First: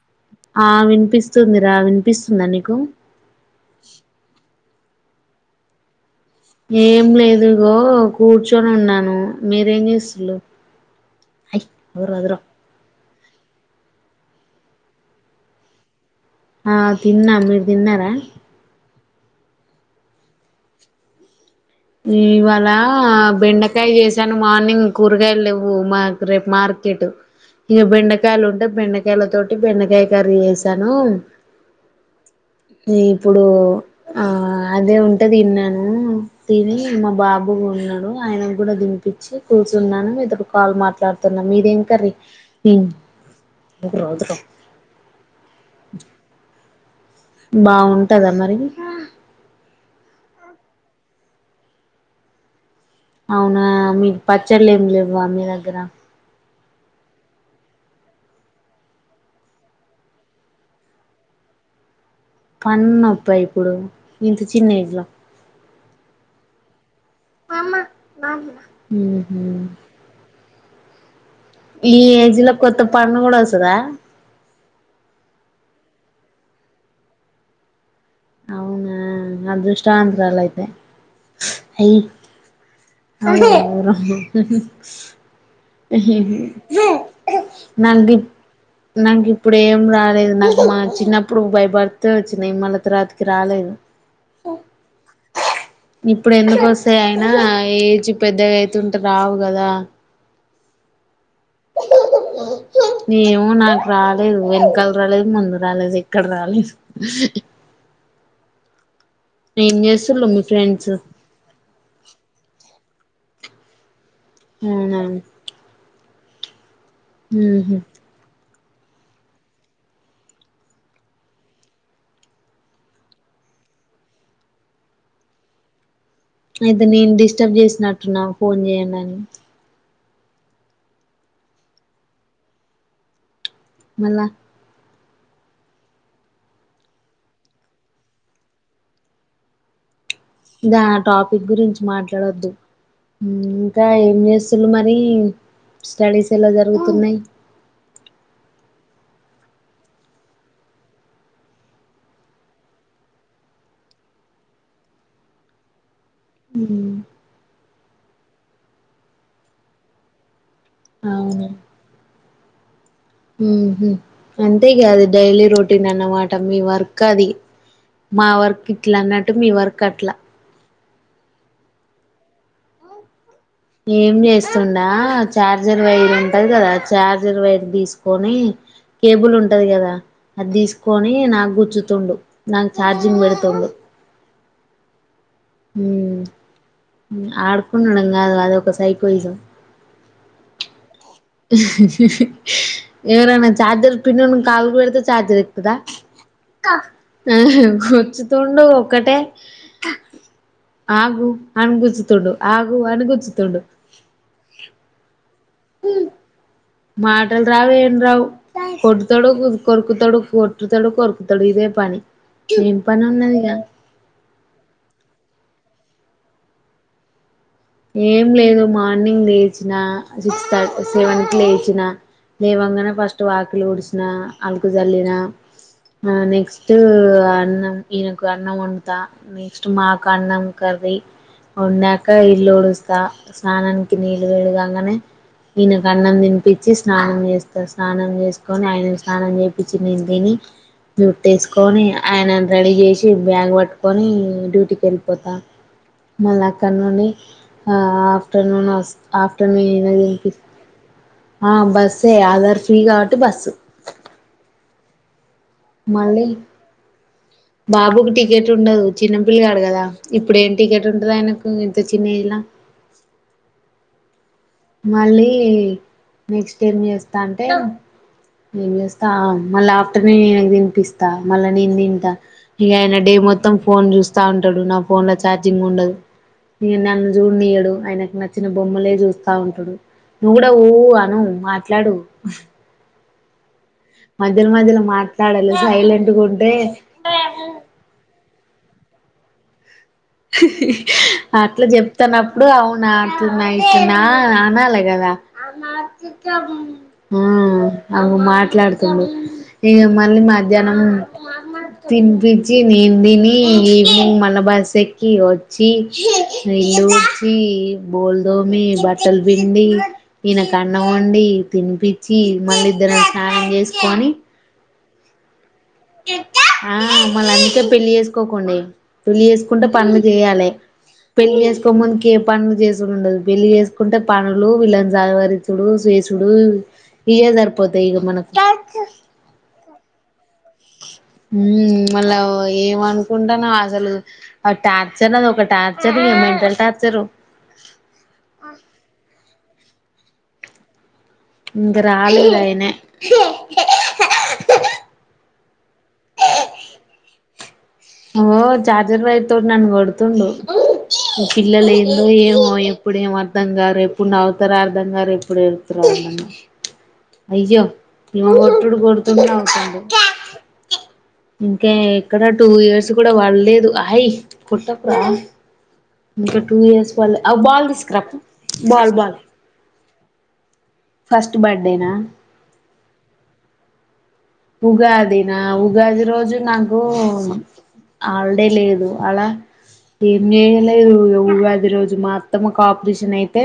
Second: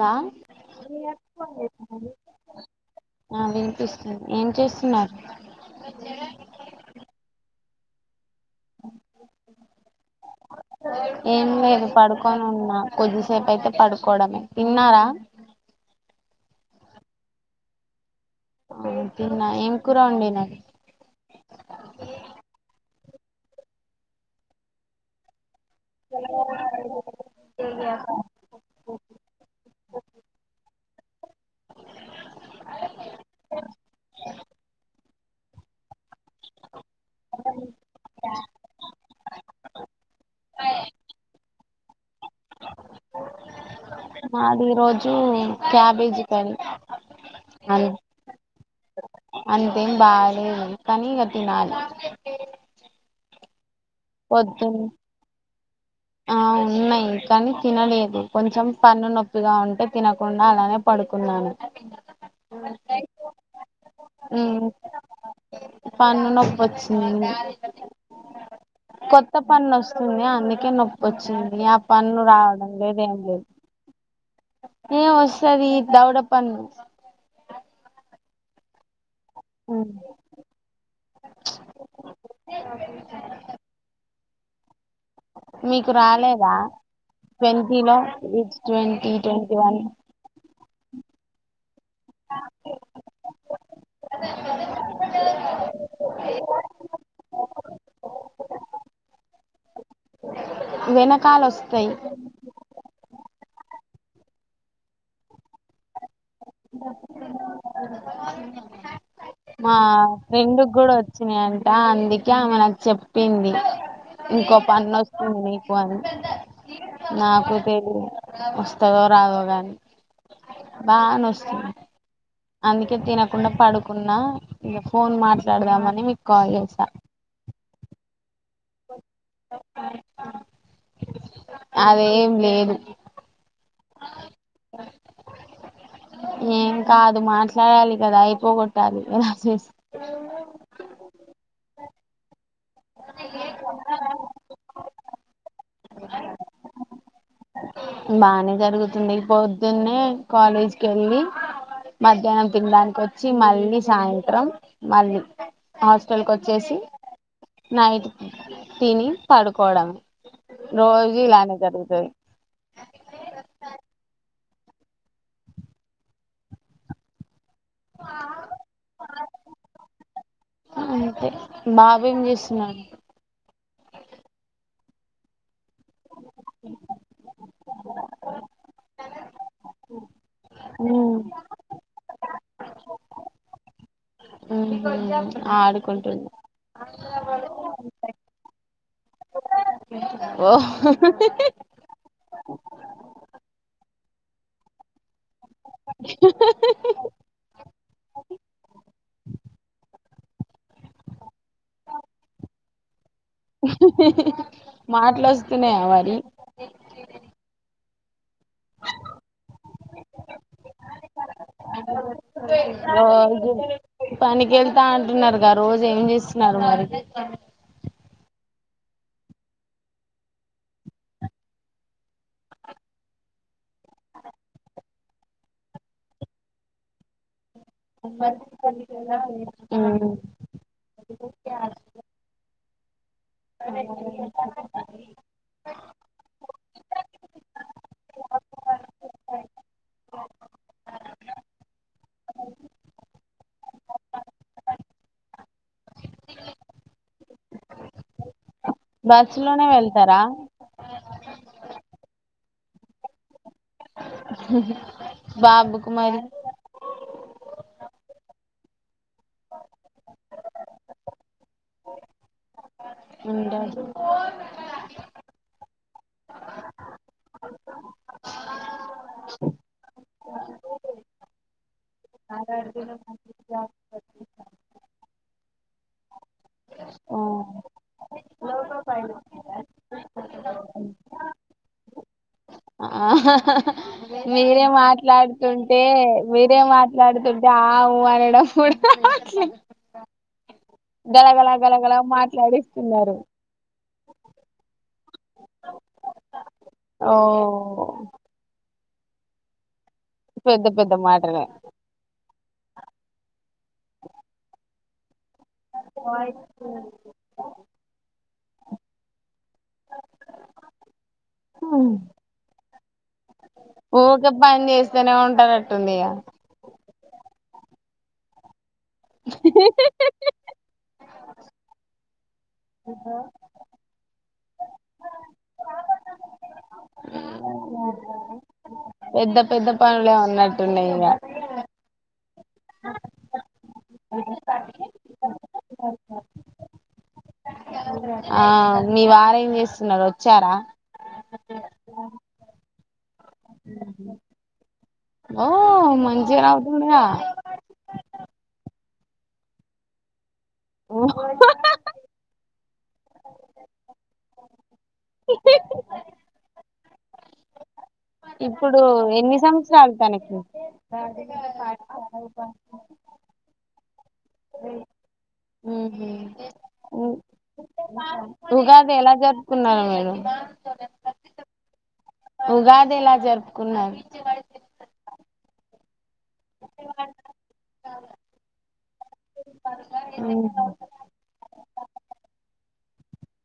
తా ఆ మీ అక్క ఏం వినిపిస్తుందిరా చేస్తుంది వినిపిస్తుందా నీకు ఆ వినిపిస్తుంది ఏం చేస్ ఆ ఏం లేదు గో కూర్చొని ఉన్నాను, మీరేం చేస్తుళ్ళు ఏం లేదు పడుకొని ఉన్నా కొద్దిసేపు అయితే పడుకోవడమే తిన్నారా ఆ తిన్నా మీరు తిన్నారా హూ తిన్నా ఏం కూర వండినర్ నీ ఇవాళ బెండకాయ చేసాను మార్నింగ్ కూరగాయలు లేవ్ వ్ మాక్ రేప్ మార్కెట్ ఇంగ బెండకాయలు ఉంటే, బెండకాయల తోటి బెండకాయ కర్రీ చేసాను. ఇప్పుడు ఆ అదే ఉంటది తిన్నాను తిని మా బాబు ఉన్నాడు, ఆయన కూడా దినిపించి కూర్చున్నాను, మీ తోటి కాల్ మాట్లాడుతున్నా మీదేం. కర్రీ మాది ఈ రోజు క్యాబేజీ పని బాగుంటదా మరి అంతేం బాలేదు కానీ ఇగ తినాలి అవునా మీక్ పచ్చళ్లు పొద్దున్న ఏం లేవ మీదగ్ రా ఆ ఉన్నాయి కానీ తినలేదు, కొంచెం పన్ను నొప్పిగా ఉంటే, తినకుండా అలానే పడుకున్నాను. పన్ను నొప్ప ఇప్పుడు ఇంత ఉమ్ చిన్న ఏజ్లా పన్ను నొప్పి వచ్చింది కెనో వచ్చిన్ ఆ పన్ను రావడం కొత్త లేదు ఏం పండు కూడా లేదు వస్తదా పన్ను అవునా అదృష్ట వంతురాలు అయితే అయ్ అవునా వరం మీకు రాలేదా నా ట్వంటీలో న్ గిప్ ట్వంటీ నా ట్వంటీ గిప్పుడు ఏం వన్ రాలేదు నా మా చిన్నప్పుడు బై బర్త్ తే వచ్చినాయి మళ్ళ తరాతికి రాలేదు. ఇప్పుడు ఎందుకు వస్తాయి అయినా. ఏజ్ పెద్దగా అయితుంటే రావ్ కదా వెన క్ కాలోస్తాయి ఏమో నాకు రాలేదు వెనకాల రాలేదు ముందు రాలేది క్కడ రాలేదు ఏం మా చేస్తుళ్ళు మీ ఫ్రెండుకి ఫ్రెండ్స్ కూడా వచ్చినాయంట అందుకే ఆమె నాక్ చెప్పింది ఇంకో పన్ను అవునా వస్తుంది నీకు అని నాకు ఉహు తెలీదు వస్ దోరదుగాని బా నస్తుంది అందుకే తినకుండా పడుకున్నా ఇక ఫోన్ మాట్లాడదామని మీకు కాల్ అయితే చేసా నేను డిస్టర్బ్ చేసినట్టున్నా ఫోన్ చేయండి అని అదేం లేదు మళ్ళ ఏం కాదు మాట్లాడాలి కదా అయిపోగొట్టాలి ఆ చేసి దా ఆ టాపిక్ గురించి మాట్లాడొద్దు ఇంకా ఏం చేస్తులు మరి స్టడీస్ ఎలా జరుగుతున్నాయి బానే జరుగుతుంది పొద్దున్నే కాలేజ్కి వెళ్ళి మధ్యాహ్నం తినడానికి వచ్చి మళ్ళీ సాయంత్రం మళ్ళీ హాస్టల్ కి వచ్చేసి నైట్ తిని పడుకోవడం రోజు ఇలానే జరుగుతుంది ఉ అంతేకాదు డైలీ రొటీన్ అన్నమాట మీ వర్క్ అది మా వరకు ఇట్లా అన్నట్టు మీ వరకు అట్లా అంతే బాబు ఏం చేస్తున్నడు ఏం చేస్తుండా చార్జర్ వైరు కదు కదా ఛార్జర్ వైరు తీసుకొని కేబుల్ ఉంటాది కదా అది తీసుకొని నాకు గుచ్చుతుండు నాకు చార్జింగ్ పెడతుండు ఈ మధ్య ఉ ఆడుకుండడం కాదు అదొక సైకోయిజం ఓహొ [inaudible] ఎవరనా చార్జర్ పిన్నును కాలుకు వెడుతు ఛార్జర్ ఎక్కుతాదా ఆహా గుంచుతుండు ఒక్కటే ఆగు అణగుచ్చుతుండు ఆగు అనీ గుచ్చుతుండు తిన్నావా మరి మాటలు రావు ఏం రావు కొట్టుతాడు కొరుకుతాడు కొటుతాడు కొరుకుతాడు ఇదే పని ఏ ఏం పని రోజు ఉన్నదిగా ఇంకా రోజు ఏం చేస్తున్నారు మరి ఏం లేదు మార్నింగ్ లేచినా, సిక్స్ థర్టీ సెవెన్ కి లేచిన లేవంగానే ఫస్ట్ వాకిలు ఊడిసిన అలుకు చల్లిన ఆ నెక్స్ట్ అన్న ఈనకు అన్నం వండుతా నెక్స్ట్ మాకు మ్మ్ అన్నం కర్రి వండాక ఇ ఉడుస్తా స్నానానికి నీళ్ళు వేడి కాంగానే ఈనకు అన్నం తినిపిచి స్నానం [unintelligible] చేస్తా స్నానం చేసుకొని ఆయనకి స్నానం చేపించి నేను తిని జుట్టేసుకొని ఆయనన్ రెడీ చేసి బ్యాగ్ పట్టుకొని డ్యూటీకి ఎళ్ళిపోతా మళ్ళీ అక్కడ నుండి ఆ ఆఫ్టర్ నూన్ అస్ బస్సు ఆఫ్టర్నూన్ లోనే ఏదైన వెళ్తారా చెపీస్ ఆ బస్సే ఆధార్ ఫ్రీ కాబట్టి బస్సు హహ బాబుకు మరి మళ్ళీ బాబుకి టికెట్ ఉండదు చిన్నపిల్గాడు కదా ఇప్పుడు ఏం టికెట్ ఉంటాది ఆయనకు ఇంత చిన్న ఏజ్ లా ఉండా మళ్ళీ నెక్స్ట్ ఏం చేస్తా అంటే ఏం చేస్తా మళ్ళా ఆఫ్టర్నూన్ ఇనకి తినిపిస్తా మళ్ళా నేన్ తింటా ఇగ ఆయన డే మొత్తం ఫోన్ చూస్తా ఉంటాడు, నా ఫోన్ ల ఛార్జింగ్ ఉండదు, ఇగ నన్ చూడనియ్యడు, ఆయనకు నచ్చిన బొమ్మలే చూస్తా ఉంటడు, నువ్వు కూడా ఊ అను మాట్లాడు ఆహా హా హా మధ్యలో మీరే మధ్యలో మాట్లాడాలి మాట్లాడుతుంటే సైలెంట్గా ఉంటే మీరే మాట్లాడుతుంటే ఆ ఊ అని ఫుడు [unintelligible] [unintelligible] అట్లా చెప్తనప్పుడు అవునా మాట్లాడిస్తున్నారు అట్లనా ఇట్లనా నా అనాలె కదా ఓ అగో మాట్లాడుతుండు, ఇంగ్ మళీ పెద్ద మధ్యాహ్నం పెద్ద మాటలే తినిపి నేన్ దీని ఈవెనింగ్ మల్ల బాస్ ఏక్ కీవో ఛీ, ఇల్లుడ్చి బొల్లు దొమి బట్టల్ పిండి ఈయనకన్నం వండి తినిపిచ్చి మళ్ళీ ఇద్దరం స్నానం చేసుకొని ఏదన్నా ఉంటదని ఆ, మల కే పెళ్లి చేసుకోకుండి పెళ్లి చేసుకుంటే పనులు ఇగ చేయాలే పెళ్లి చేసుకో ముందుకి ఏ పన్ చేసుడ్ ఉండదు పెళ్లి చేసుకుంటే పనులు వీళ్ళన్ జవరిచుడు సేసుడు ఇవే సరిపోతాయి ఇగ మనకు పెద్ద పెద్ద పనులే అన్నట్ ఉమ్ మళ్ళా ఏమనుకుంటాన్నా అసలు టార్చర్ అది ఒక టార్చర్ మెంటల్ టార్చరు ఆ మీ వారు ఏం చేస్ న్న వచ్చారా ఇంకా రాలేదు ఆయనే ఉ మంచి రావుదుంగా ఓ చార్జర్ వైర్ తోను నన్ను కొడుతోండు పిల్లలు ఏదో ఏమో ఎప్పుడు ఏం అర్ధం గారు ఎప్పుడు నవ్వుతారో అర్ధం కారు ఎప్పుడు ఏడతారో అర్ధం కారు అయ్యో ఈమె కొట్టుడు ఇప్పుడు కొడుతుండు ఎన్ని నవ్వుతుండు సంవత్సరాలు తనకి ఇప్పుడు కూడా పర్లేదు ఉహు ఇంకా టూ ఇయర్స్ పల్లె ఉగాది ఎలా జరుపుకున్నారు మీరు నేనా ఉగాది ఎలా జరుపుకున్నారు ఉగాది నా ఉగాది రోజు నాకు హలీడే లేదు ఆలా ఏం ఉహు చేయలేదు ఉ ఉగ పది రోజు మా అత్తమ్మ కి ఆపరేషన్ అయితే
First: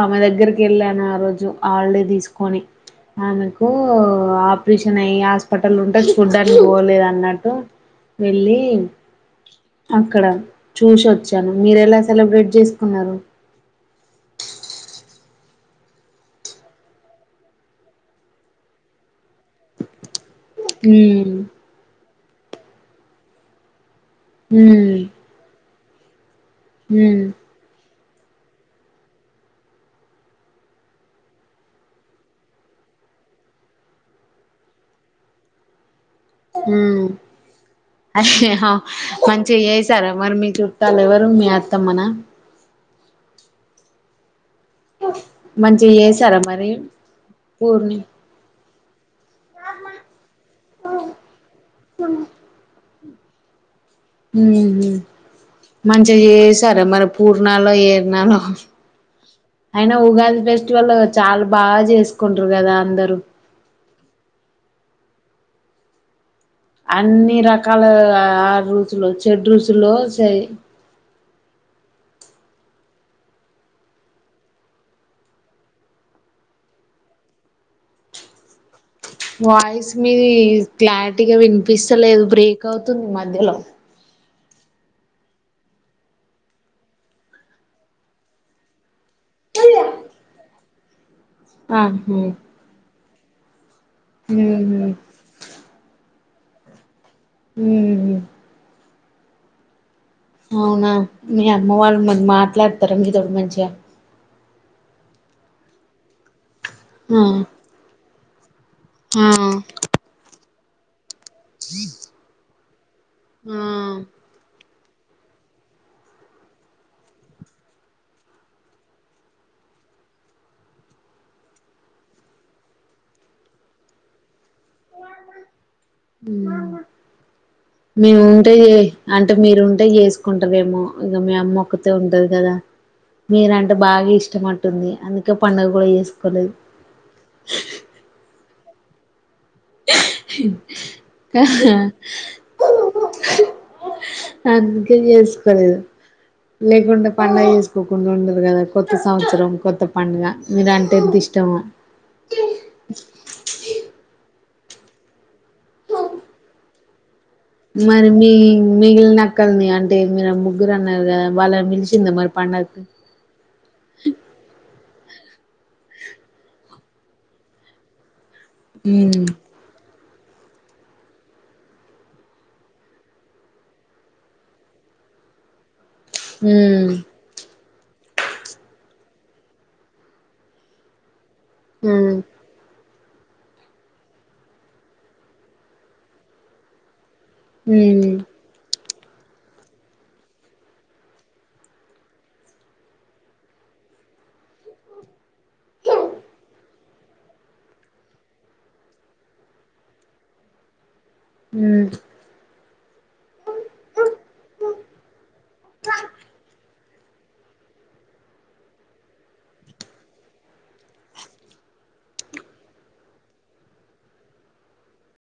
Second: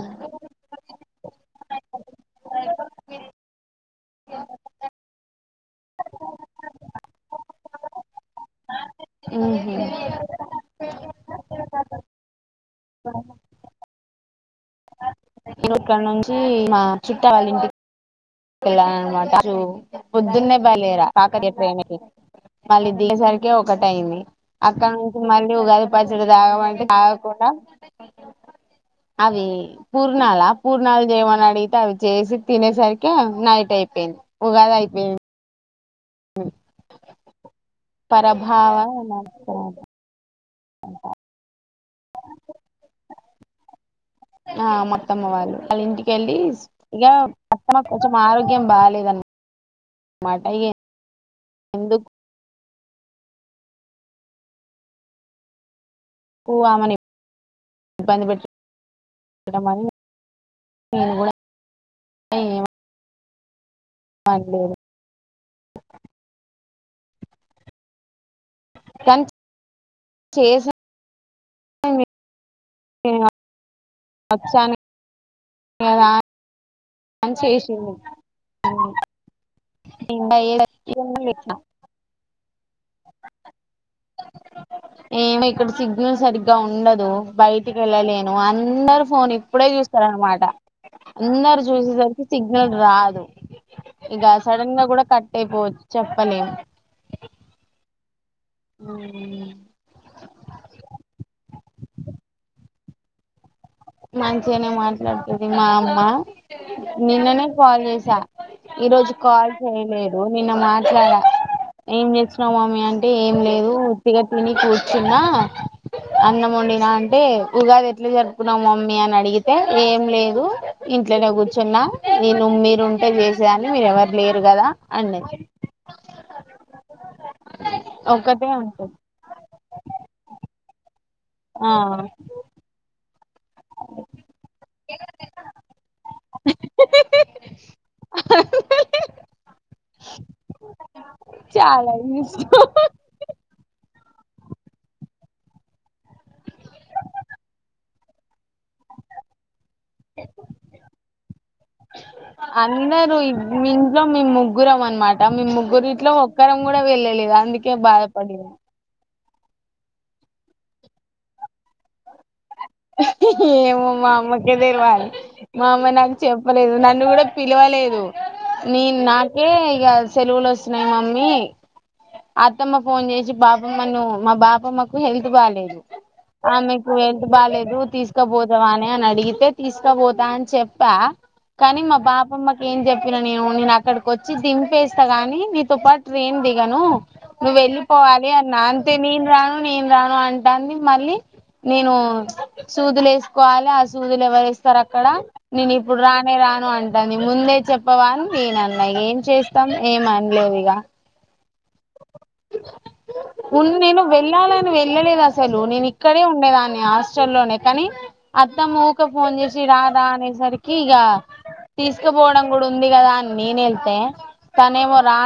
ఆమె దగ్గరికి వెళ్ళాను ఆ రోజు హాలీడే తీసుకుని ఆమెకు ఆపరేషన్ అయ్యి హాస్పిటల్ ఉంటే చూడ్డానికి పోలేదు అన్నట్టు వెళ్ళి ఉహు అక్కడ చూసి వచ్చాను మీరు ఎలా సెలబ్రేట్ చేసుకున్నారు ఇక్కడి నుంచి మా చుట్ట వాళ్ళ ఇంటి ఇలా వదురు పొద్దున్నే బలేరా ఉమ్ కాకర్య ట్రైన్ కి మళ్ళీ దిగే సరికి ఒకటి అయింది అక్కడ ఉమ్ నుంచి మళ్ళీగాది పదురు రావ అంటే ఉమ్ నాకూడా అవి పూర్ణాల పూర్ణాలు చేయమని అడిగితే అవి చేసి తినేసరికి నైట్ అయిపోయింది ఉగాది అయిపోయింది ఉ అయ్యో పరభావ మంచిగా చేసారా మరి మీ చుట్టాలు ఎవరు మీ ఆ ఆ మొత్తమ్మ వాళ్ళు వాళ్ళ మంచిగా ఇంటికెళ్ళి చేసారా మరి ఇగ మత్తమ్మ పూర్ణి కొంచెం ఆరోగ్యం బాగా దని మాటయి ఎందు ఉహు మంచిగా చేసారా ఆమెను మరి పూర్ణలో ఇబ్బంది ఏర్నాలో పెట్టడం అని అయినా ఉగాది ఫెస్టివల్ నేను కూడా చాలా బాగా చేసుకుంటారు కదా అందరు అండి అన్ని రకాల ఆర్ రూచ్ లు కానీ చెడ్రుచ్ లో చైయి అ ఇంగ వచ్చాను ఇంగ దా అన్ చేసింది వాయిస్ మీది ఇంకా క్లారిటీగా వినిపిస్తలేదు బ్రే క్ అవుతుంది మధ్యలో ఏమి ఇక్కడ సిగ్నల్ సరిగ్గా ఉండదు, బయటికి వెళ్ళలేను అందర్. ఫోన్ ఇప్పుడే చూస్తారనమాట అందరు ఆహా చూసేసరికి సిగ్నల్ రాదు ఇగ సడన్ గా ఉహు కూడా కట్ అయిపోవచ్చు చెప్ పలేం ఉమ్ హ్ ఆవ్ నా అవునా తొరంగీ దోడు మంచిగా మంచిగానే మాట్లాడుతది మా అమ్మ ఆ నిన్ననే కాల్ చేసా ఈ రోజు ఆ కాల్ చేయలేదు నిన్న మాట్ రాడ ఏం చేసినవ్ మామ్ మీ యన్ అంటే ఏం ఆ లేదు ఉత్తిగ తిని కూ చ్చిన అన్నం వండినా అంటే ఉగాది ఎట్లా జరుప్ నవ్ మమ్మీ అని అడిగితే ఏం లేదు, ఇంట్లనే కూర్చున్నా నేను మీరు ఉంటే చేసేదాన్ని మీరు ఎవరు లే. హ్ మేము ఒక్కటే ఉంటే చేయి ఉంటది అంటే మీరు ఉన్ టే చేసుకుంటరేమో ఇగ మీ అమ్మ ఆ ఒక్కతే ఉంటది కదా మీరు అంటే బాగా ఇష్టం అంటుంది, అందుకే పండుగ కూడా చేసుకోలేద్. చాలా ఇష్టం అందుకే చేసుకోలేదు లేకుంటే పండగ చేసుకోకుండా ఉండరు కదా కొత్త సంవత్సరం కొత్త పండుగ మీరు అంటే ఎంత ఇష్టమో. గ్గురం అనమాట మీ ముగ్గురు ఇట్లో ఒక్కరం కూడా వెళ్ళలేదా. మరి మీ మి గిలి నా మక్కలని అంటే మీరు ముగ్గురు అన్నారు కదా వాళ్ళనీ పిలిసిందా మరి పండగ ఏమమ్మా అమ్మ కే దేల్ వాలి మా అమ్మ నాకు చెప్పలేదు నన్ను కూడా పిలవలేదు నేన్ ఉమ్ నాకే ఇగ సెలవులు వస్తున్నాయి మమ్మీ అత్తమ్మ ఫోన్ చేసి బాపమ్మను మా బాపమ్మకు హెల్త్ బాలేేదు ఉమ్ ఆమెకు ఎంత బాలే డు తీసుకపోతావాని అని అడిగితే తీసుకపోతా అని చెప్పా కానీ మా ఉమ్ బాపమ్మకి ఏం చెప్ ఇరు నేను నేను అక్కడికి వచ్చి దింపేస్తా గాని నీతో పాటు ట్రైన్ దిగను నువ్వు ఉమ్ వెళ్ళిపోవాలి అన్నా తే నేను రాను నేను రాను అంటాన్ని మళ్ళీ నేను సూదులు వేసుకోవాలి ఆ సూదులు ఎవరు వస్తారు అక్కడ నేను ఇప్పుడు రానే రాను అంటాంది ముందే చెప్పవాని నేన అన్నా ఏం చేస్తాం ఏమ అనలేదు ఇక ఉమ్ ఉన్ నేను వెళ్ళాలని వెళ్ళలేదు అసలు నేను ఇక్కడే ఉండేదాన్ని హాస్టల్లోనే కానీ అత్తమ్మఉక ఫోన్ చేసి రారా అనేసరి కిగా తీస్ కపోవడం కూడా ఉంది కదా అని నేవెళ్తే తనేమో రా